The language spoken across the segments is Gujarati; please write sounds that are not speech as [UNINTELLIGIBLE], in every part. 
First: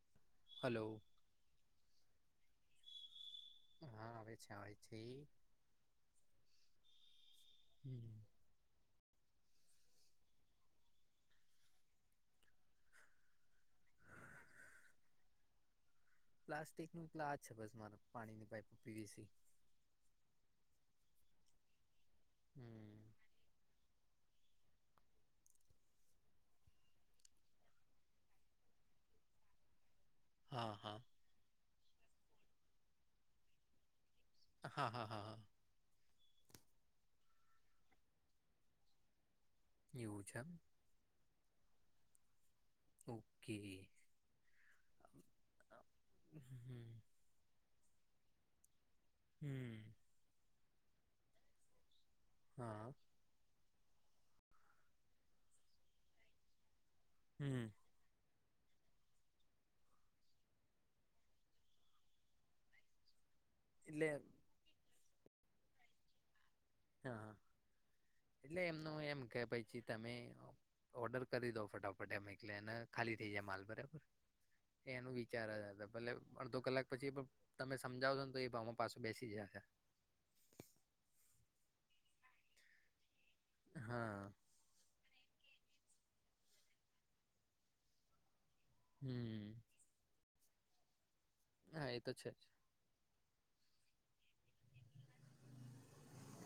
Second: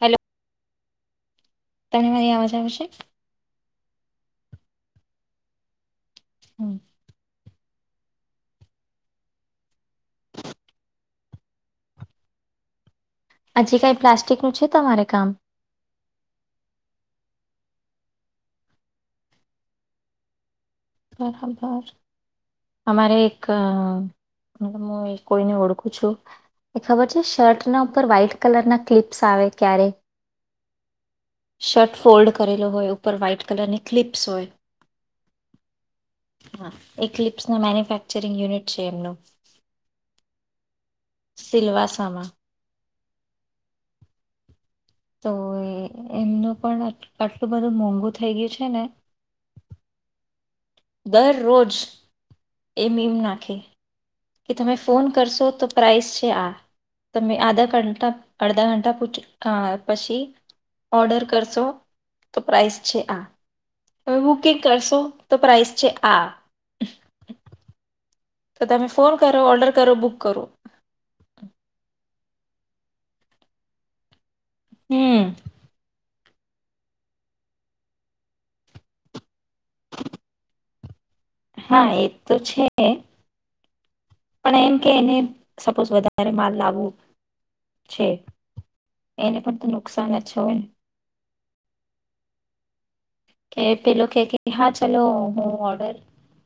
હેલો હલલો તને મારી અવાજ આવે છે? [UNINTELLIGIBLE] હમ્મ. [INAUDIBLE] હજી કાંઈ પ્લાસ્ટિકનું છે તમારે કામ? પ્લાસ્ટિક નું એટલા જ છે બસ મારે પાણીની પાપ પીવીસી. બરાબર. હમ અમારે એક અ હું એ કોઈને ઓળખું છું એ ખબર છે શર્ટના ઉપર વ્હાઈટ કલર ના ક્લિપ્સ આવે ક્યારે હા હા શટ ફોલ્ડ કરેલો હોય ઉપર વ્હાઈટ કલરની ક્લિપ હા હા હા હા. હા એક ક્લિપ્સના મેન્યુફેક્ચરિંગ યુનિટ છે એમનું. [UNINTELLIGIBLE] સિલ્વાસા માં. ઓકે. તો એ એમનું પણ હમ આટલું બધું મોંઘું થઈ ગયું છે ને હમ દરરોજ એ હા મીમ નાખે કે તમે ફોન કરશો તો પ્રાઇસ છે આ તમે હમ આધા ઘંટા અડધા ઘંટા પૂછ પછી ઓર્ડર કરશો તો પ્રાઇસ છે આ એટલે હ બુકિંગ કરશો તો પ્રાઇસ પ છે આ હા એટલે તો તમે એમનું ફોન એમ કરો કે ઓર્ડર પછી કરો તમે બુક કરો ઓર્ડર કરી દો ફટાફટ અમે એટલે એ ખાલી થઈ જાય માલ બરાબર એનું હમ વિચાર જ હતા ભલે અડધો કલાક પછી પણ તમે સમજાવો છો ને તો એ પાછો બેસી જયાશે હા એ તો છે હા પણ એમ કે એને સપોઝ વધારે માલ લાવવો છે એને હમ પણ તો નુકસાન નથી છેને હા એ તો છે જ કે પેલો કે હા ચલો હું ઓર્ડર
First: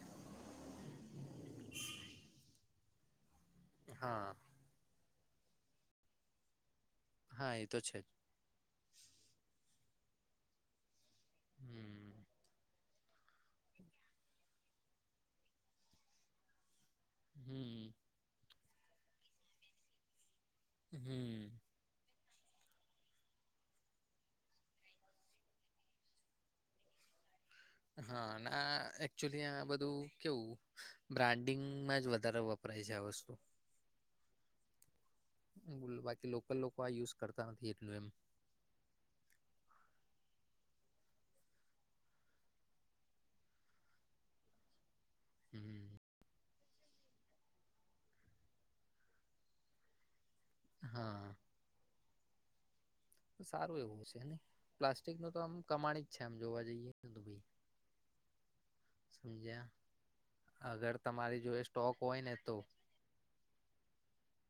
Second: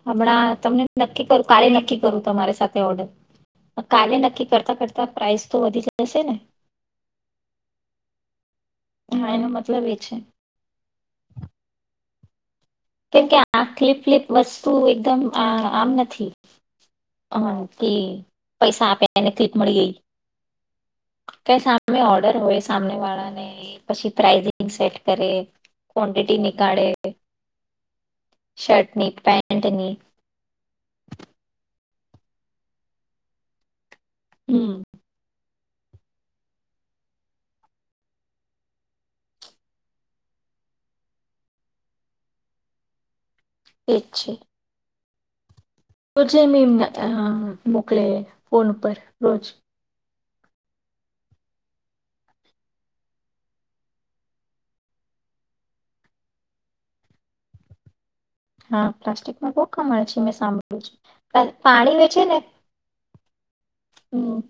હમણાં તમને નક્કી કરું કાલે નક્કી કરું તમારી સાથે તે ઓર્ડર જ કાલે હા નક્કી કરતા કરતા પ્રાઇસ તો વધી જ જશે ને હા એ તો છે જ હા એનો મતલબ એ છે હમ કેમકે આ ક્લિપ ફ્લિપ વસ્તુ એકદમ આ આમ નથી હા તે હમ પૈસા આપે એને ક્લિક મળી ગઈ કઈ હમ સામે ઓ હોય સા વાળાને પછી પ્રાસિંગ સેટ કરે ક્વન્ટિટી નીકાળે હા ને આ શર્ટની એકચયુલી આ પેન્ટની બધું કેવું બ્રાન્ડિંગ વધારે વપરાય છે આ વસ્તુ હમ બાકી લોકલ લોકો આ યુઝ કરતા નથી એટલું એમ એ જ છે હમ રોજે મેંમ મોકલે ફોન ઉપર રોજ હા સારું એવું છેને પ્લાસ્ટિક ન તો આમ કમાણી જ છે આમ જોવા જઈએું ભાઈ હા પ્લાસ્ટિકમાં બો સમજ્યા કમાન છે. મે સાંભળ્યું અગર છે તમારી જોડે સ્ટોક પાણી હોય વેચે ને તો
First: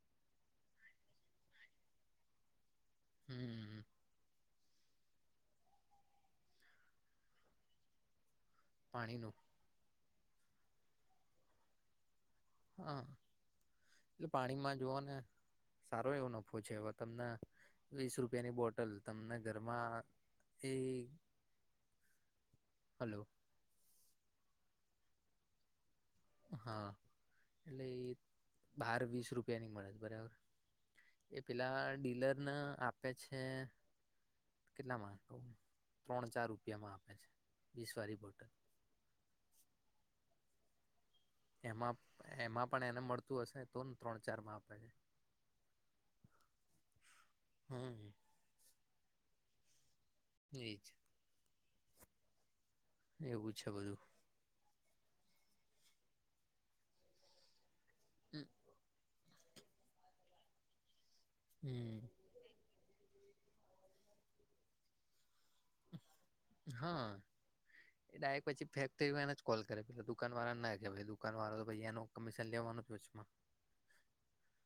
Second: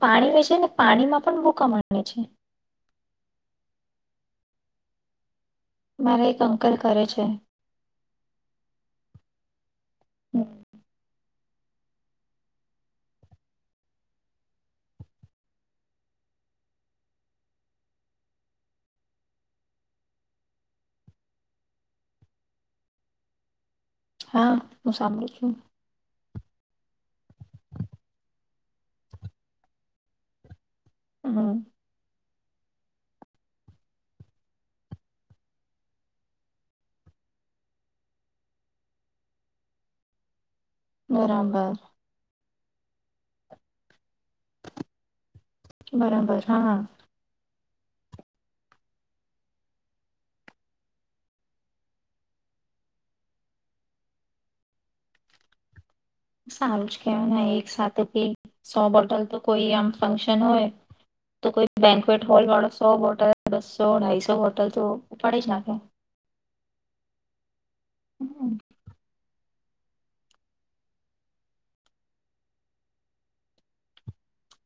પાણી વચે છે ને પાણીમાં પણ બો કમાણી છે. હમ્મ મારા એક અંકલ કરે છે પાણી નું હમ્મ હા એટલે પાણીમાં જોવા ને સારો એવો નફો છે હવે તમને વીસ રૂપિયાની બોટલ તમને ઘરમાં એ હલો? હા હું સાંભળું છું. હા એટલે એ બાર વીસ રૂપિયાની મળે છે બરાબર એ હમ, પેલા ડીલર આપે છે કેટલામાં ત્રણ હાર રૂપિયામાં આપે છે વીસ વારી બોટલ બરાબર. એમાં એમાં પણ એને મળતું હશે તો ત્રણ ચાર માં આપે છે બરાબર હા. હમ્મ. એ એવું છે બધું. સારું જ કેવા એક સાથે તે સો બટન તો કોઈ આમ ફંક્શન હોય તો કોઈ હમ બેન્કવેટ હોલવાળો સો બોટલ બસો અઢાઈસો બોટલ તો ઉપાડી જ નાખે. હા. એ ડાયરેક્ટ હમ. પછી ફેક્ટરી માં કોલ કરે પે દુકાન વાળા ના દુકાન વાળા તોનું કમિશન લેવાનુંમાં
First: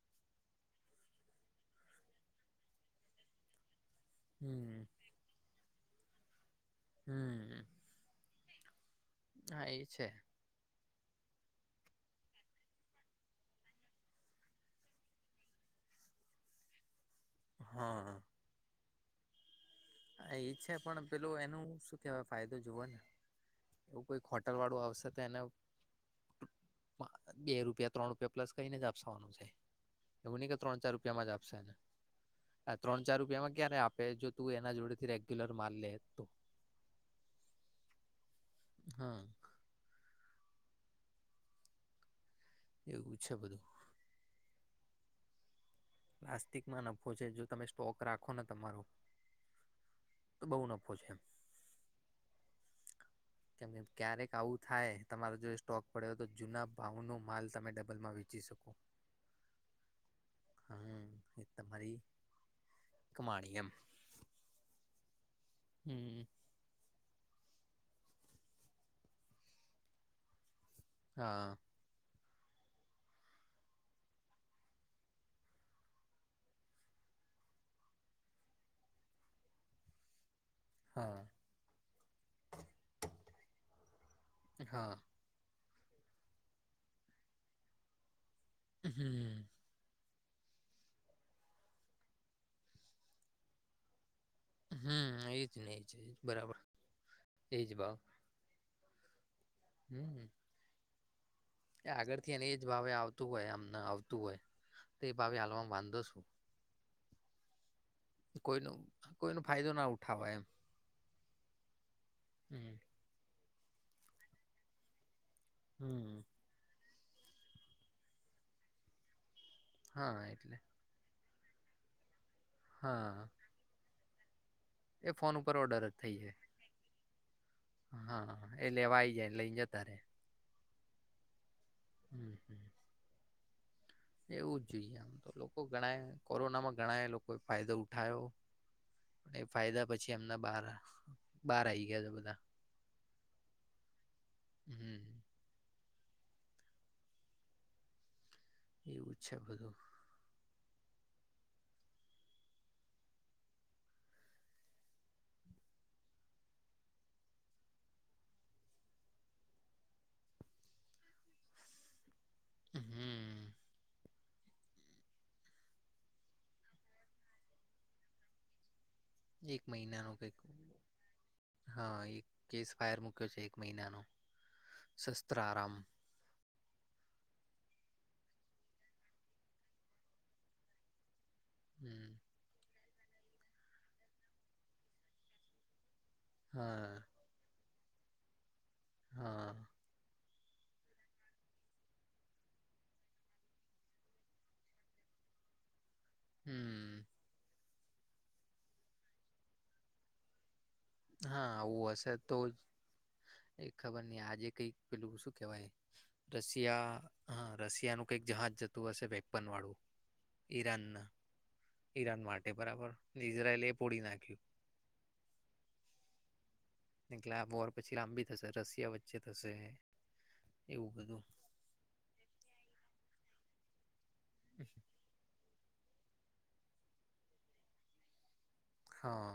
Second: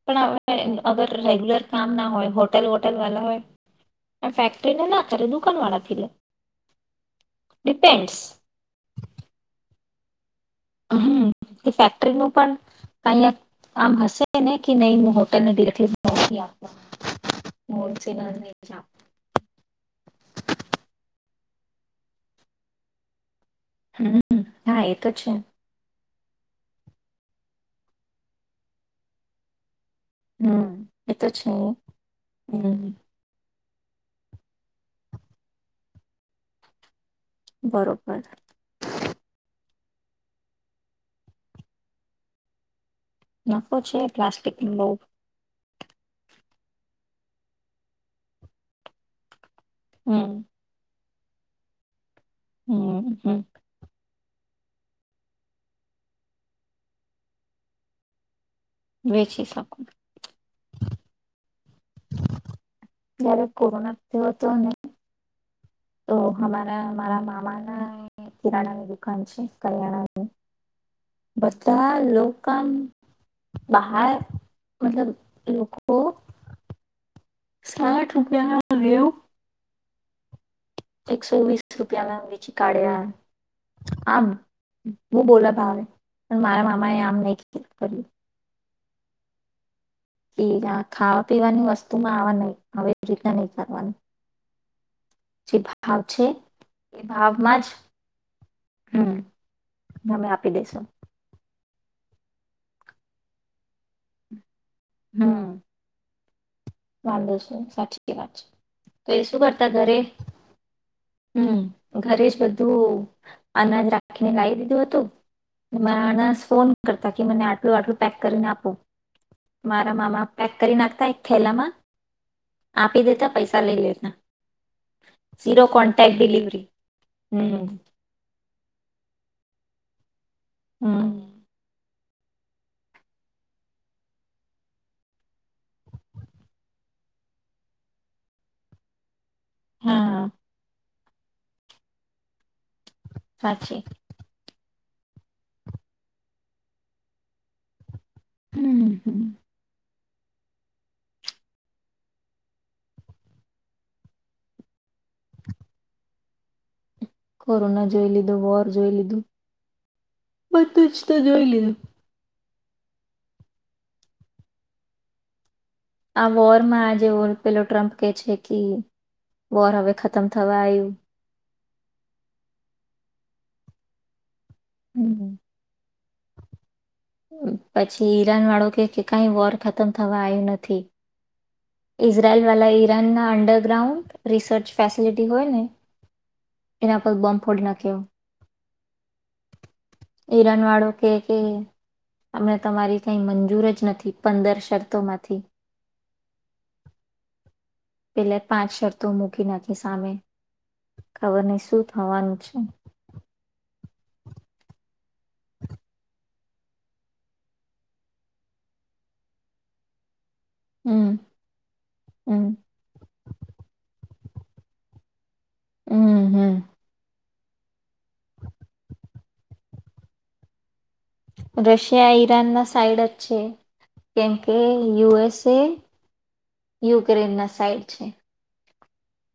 પણ હ અગર રેગ્યુલર કામ ના હોય હોટલ વોટલ વાલા હોય ફેક્ટરી હમ ને ના કરે દુકાન વાળા લે હમ ડેપેન્ડ્સ. હા એ છે. હમ્મ એ ફેક્ટરી નું પણ કાંઈ કામ હશે ને કે નહી હોટેલને [UNINTELLIGIBLE] નોકરી આપ હા [UNINTELLIGIBLE] એ છે પણ પેલોું એનું શું કેહેવાય ફાયદો જુવો ને. એવું કોઈક હમ્મ હોટલ વાળું હા એ તો આવશે છે. એને બે રૂપિયા ત્રણ રૂપિયા પ્લસ કઈને જ આપસવાનું છે એવું નઈ કે ત્રણ હમ ચાર એ રૂપિયા તો માં જ છે આપશેને આ હમ ત્રણ ચાર રૂપિયામાં ક્યારે આપે જોતું એ જોડે થી રેગ્યુલર માલ લે તો બરોબર હા એવું છે બધું નફો છે પ્લાસ્ટિક [UNINTELLIGIBLE] પ્લાસ્ટિકમાં નફો છે જો તમે સ્ટોક રાખો ને તમારો હમ તો બહુ નફો છે એમ હમ હમ [UNINTELLIGIBLE] ક્યારેક આવું થાય તમારો જો એ સ્ટોક પડ્યો હોય તો જૂના ભાવ નો માલ તમે ડબલમાં વેચી શકો. વેચી શકું. હા એ તમારી અત્યારે કમાણી એમ કોરોના થ્યો તો ને તો હમ હમારા મારા મામા હા એ કિરાણાની દુકાન છે કરિયાણાની હા બચાવો. [UNINTELLIGIBLE] બહાર મતલબ લોકો સાઠ રૂપિયા લાવે એવું હા એકસો વીસ રૂપિયા મા વેચી કાઢ્યા [INAUDIBLE] આમ હા હું બોલા ભાવે પણ મારા મામા એ આમ નહીં કીધું કર્યું. હમ એ ના ખાવા પીવાની વસ્તુમાં આવા નય હવે એ રીતના નહી કરવાનું હમ એજ જે ને એ જ ભાવ છે બરાબર એ એ ભાવમાં જ ભાવ હમ હમ મને આપી દેશો. એ આગળથી એને એ જ ભાવે આવતું હોય આમને આવતું હોય. તે ભાવે હમ આલવામાં વાંધો શુ? વાંધો શું? સાચી વાત છે કોઈનો તો એ શું કોઈનો કરતા ફાયદો ના ઘરે ઉઠાવાય એમ હમ ઘરે જ હમ બધું અનાજ રાખીને લાવી દીધું હતું. એમાં હમ અનાસ ફોન કરતા કે મને આટલું આટલું પેક કરીને આપો. મારા હા મામા પેક એટલે કરી નાખતા એક થેલામાં આપી હા દેતા પૈસા લઇ લેતા. એ ફોન ઉપર ઝીરો ઓર્ડર જ કોન્ટેક્ટ થઈ ડિલિવરી હમ જાય હા એ લેવા આવી જાય, લઈ જાય તારે હમ્મ. [INAUDIBLE] એવું જ જોઈએ આમ તો લોકો ગણા એ કોરોનામાં ઘણા એ લોકોએ ફાયદો ઉઠાયો. ને ફાયદા પછી હા એમના બાર બાર આવી ગયા છે બધા. સાક્ષી. હમ્મ. એવું હમ છે બધું. [INAUDIBLE] કોરોના જોઈ લીધું વોર જોઈ લીધું બધું જ તો જોઈ લીધું. હમ આ વોર માં આ જેવો પેલો ટ્રમ્પ કે છે કે. એક વોર હવે મહિનાનો ખતમ કઈક થવા આયુ. હા એક કેસ ફાયર મુૂક્યો છે એક મહિનાનો. હમ શસ્ત્રારામ પ પછી ઈરાન વાળું કે કાંઈ વોર ખતમ થવા આવ્યું નથી. હમ ઇઝરાઇલ વાલા એ રન ના અન્ડરગ્રાઉન્ડ રિસર્ચ ફેસિલિટી હોય ને એના હા પર બમ્બ ફોડી નાખે. [UNINTELLIGIBLE] હા. ઈરાન વાળો કે કે અમને તમારી કઈ મંજૂર જ નથી પંદર શરતોમાંથી. હમ્મ. પેલે પાંચ શરતો મૂકી નાખી સામે. ખબર હા નહીં શું આવું હશે થવાનું તો જ છે. એ ખબર નઈ આજે કઈક પેલું શું કેવાય રશિયા હ રશિયાનું કઈક જહાજ જતું હશે વેપન વાળું. ઈરાન ના હમ ઈરાન હમ માટે બરાબર ને ઇઝરાઇલ એ પોડી નાખ્યું. હમ્મ હામ. એટલે આ વોર પછી લંબી થશે રશિયા વચ્ચે થશે એવું બધું. રશિયા ઈરાન ના સાઈડ જ છે. કેમ કે યુ એસ તે યુક્રેન ના સાઈડ છે. હા.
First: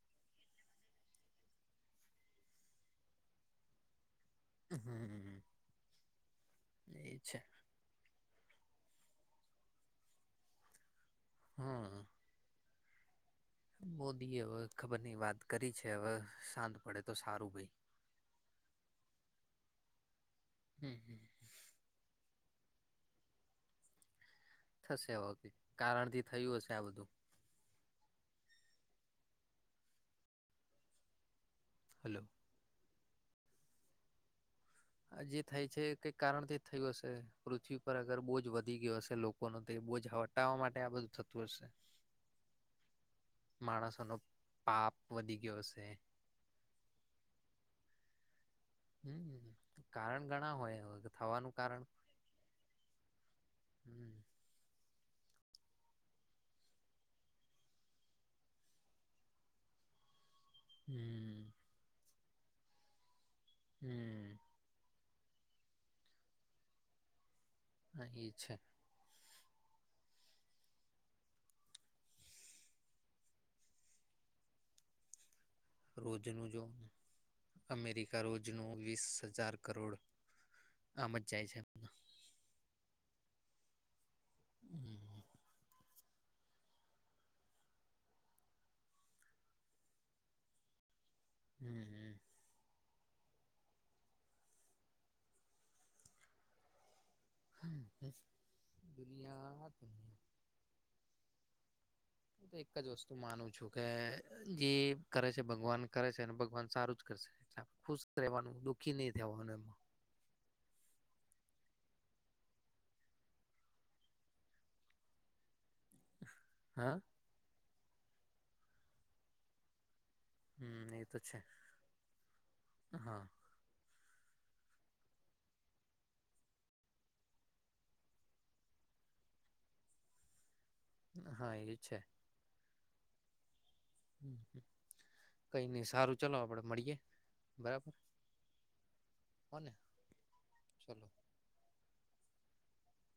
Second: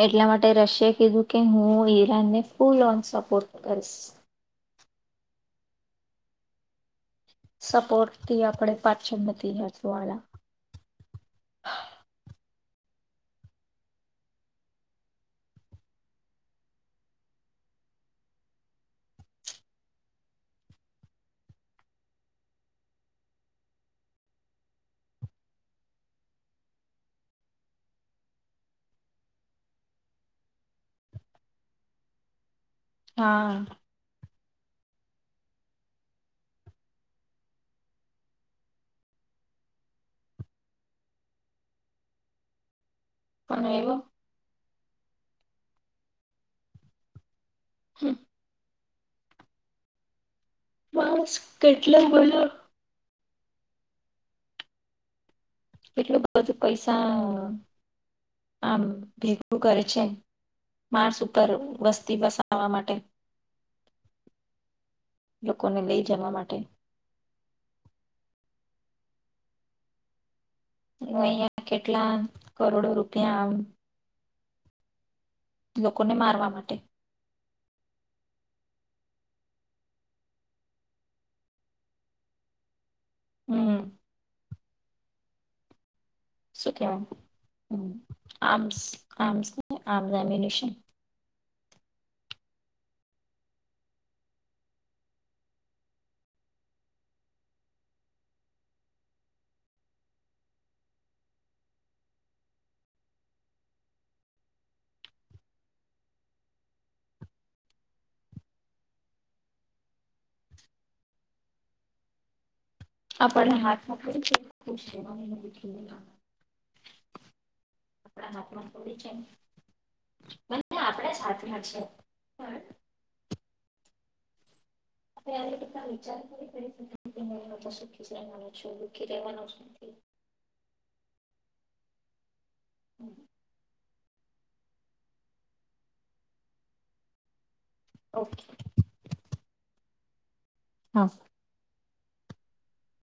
એટલા માટે રશિયાએ કીધું કે હું ઈરાનને ફૂલ ઓન સપોર્ટ કરીશ. હમ્મ એ છે સપોર્ટ. તે આપણે પાંચમ નથી હસવાળા. હમ્મ હમ્મ. મોદીએ હવે ખબર ની વાત કરી છે હવે શાંત પડે તો સારું ભઈ. હમ્મ હમ્મ હમ્મ. થશે હોતી કારણ થી થયું હશે આ બધું. હલો. હા. જે થાય છે કઈક કારણથી થયું હશે, પૃથ્વી પર અગર બોજ વધી ગ્યો હશે લોકો નો તો બોજ હટાવવા માટે આ બધું થતું હશે. પણ એવો માણસોનો પાપ વધી ગ્યો હશે. હમ્મ. હમ્મ, કારણ ઘણા હોય હવે તો માણસ થવાનું કારણ કેટલો બધો હમ્મ. એટલું બધું પૈસા, આમ ભેગું કરે છે. માર્શ હમ ઉપર વસ્તી બસા આવા માટે. હમ્મ્મ. લોકોને લઈ જવા માટે. હા એ છે. હું અહિયા કેટલા કરોડો રૂપિયા આમ લોકોને મારવા રોજનું જો, માટે અમેરિકા રોજનું વીસ હજાર કરોડ આમ જ જાય છે એમાં. હમ્મ. શું કેવાય આમ્સ આમ્સ હોય ને આર્મ લેમિનેશન હમ્મ હમ્મ. [UNINTELLIGIBLE] દુનિયા [UNINTELLIGIBLE] દુનિયા હું તો એક જ વસ્તુ માનું છું કે, જે કરે છે ભગવાન કરે છે અને ભગવાન સારું જ કરશે ખુશ રહેવાનું દુઃખી નહી રેહવાનું એમ. આપર્ણે હાથ માં કેવું છે કે ખુશ રેવાનું [UNINTELLIGIBLE] હ? આપડા હાથમાં થોડી છે. ભલે હમ એ આપડે તો સાથમાં છે, પણ હા. [UNINTELLIGIBLE] વિચાર [UNINTELLIGIBLE] સુખી જ રહેવાનો છું, દખી રેહવાનો જ નથી. હા એ છે. હમ્મ. કઈ નઈ સારું ચલો આપડે મળીએે બરાબર. ઓકે કોને? હા.